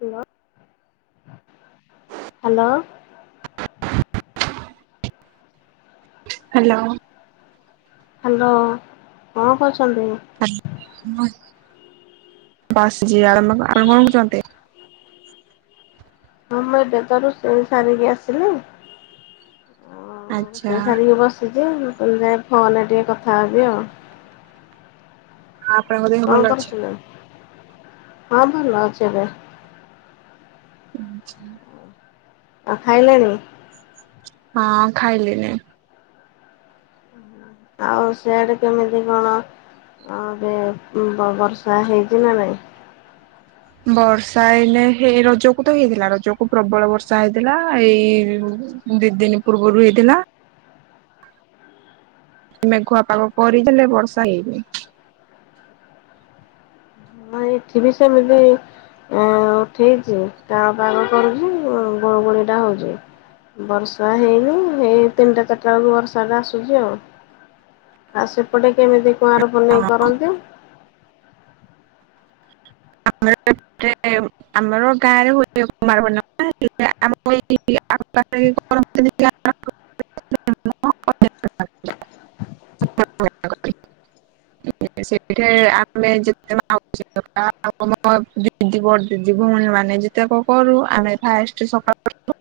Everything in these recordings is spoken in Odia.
Hello hello. ହ୍ୟାଲୋ। ହ୍ୟାଲୋ କଣ କର [unintelligible] [inaudible] ବାସ୍ ଯ ଆରାମ ଆରାମ କ ଚାନ୍ତି। ହଁ ମୁଁ ଏବେ ତ ରୋଷେଇ ସାରିକି ଆସିଲି। ଓ ଆଉ ଆଚ୍ଛା ରୋଷେଇ ସାରିକି ବସି ଆ ମୁଁ ତମେ ଯାଇ ଫୋନରେ ଟିକେ କଥା ହେବି ଆଉ। ଆପଣଙ୍କ ଦେହ କଣ ଭଲ ଅଛି? କରୁଥିଲେ? ହଁ ଭଲ ଅଛ ଏବେ ଆଛା ଆ ଖାଇଲେଣି ହଁ ଖାଇଲିିଣି ଆଉ ସେଆଡେ କେମିତି କଣ ଏବେ ବର୍ଷା ହେଇଛି ନା ନାଇଁ। ବର୍ଷା ହେଇଲେ ହେଇ ରଜକୁ ତ ହେଇଥିଲା ରଜକୁ ପ୍ରବଳ ବର୍ଷା ହେଇଥିଲା ଏଇ ଦି ଦିନ ପୂର୍ବରୁ ହେଇଥିଲା ମେଘୁଆ ପାଗ କରିଦେଲେ ବର୍ଷା ହେଇନି। ହଁ ଏଠି ବି ସେମିତି ଉଁ ଉଠେଇଛି କାଳ ପାଗ କରୁଛି ଗୋଳୁ ଗୋଳି ଟା ହଉଛି ବର୍ଷା ହେଇନି ହେଇ ତିନିଟା ଚାରିଟା ବେଳକୁ ବର୍ଷା ଟା ଆସୁଛି ଆଉ ଆଉ ସେପଟେ କେମିତି କୁଁଆର ପୁନେଇ କରନ୍ତି। ଆମେ [unintelligible] ଆମର ଗାଁରେ ହୁଏ କୁମାର ପର୍ଣ୍ଣିମା [unintelligible] ଆମ ଦିଦି ବଡ଼ ଦିଦି ଭଉଣୀ ମାନେ ଯେତେକ କରୁ ଆମେ ଫାଷ୍ଟ ସକାଳୁ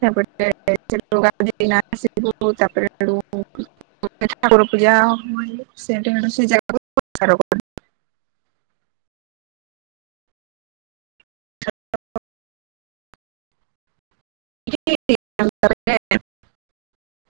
[unintelligible] ଠାକୁର ପୂଜା [unintelligible] ସେ ଜାଗାକୁ [unintelligible] [inaudible]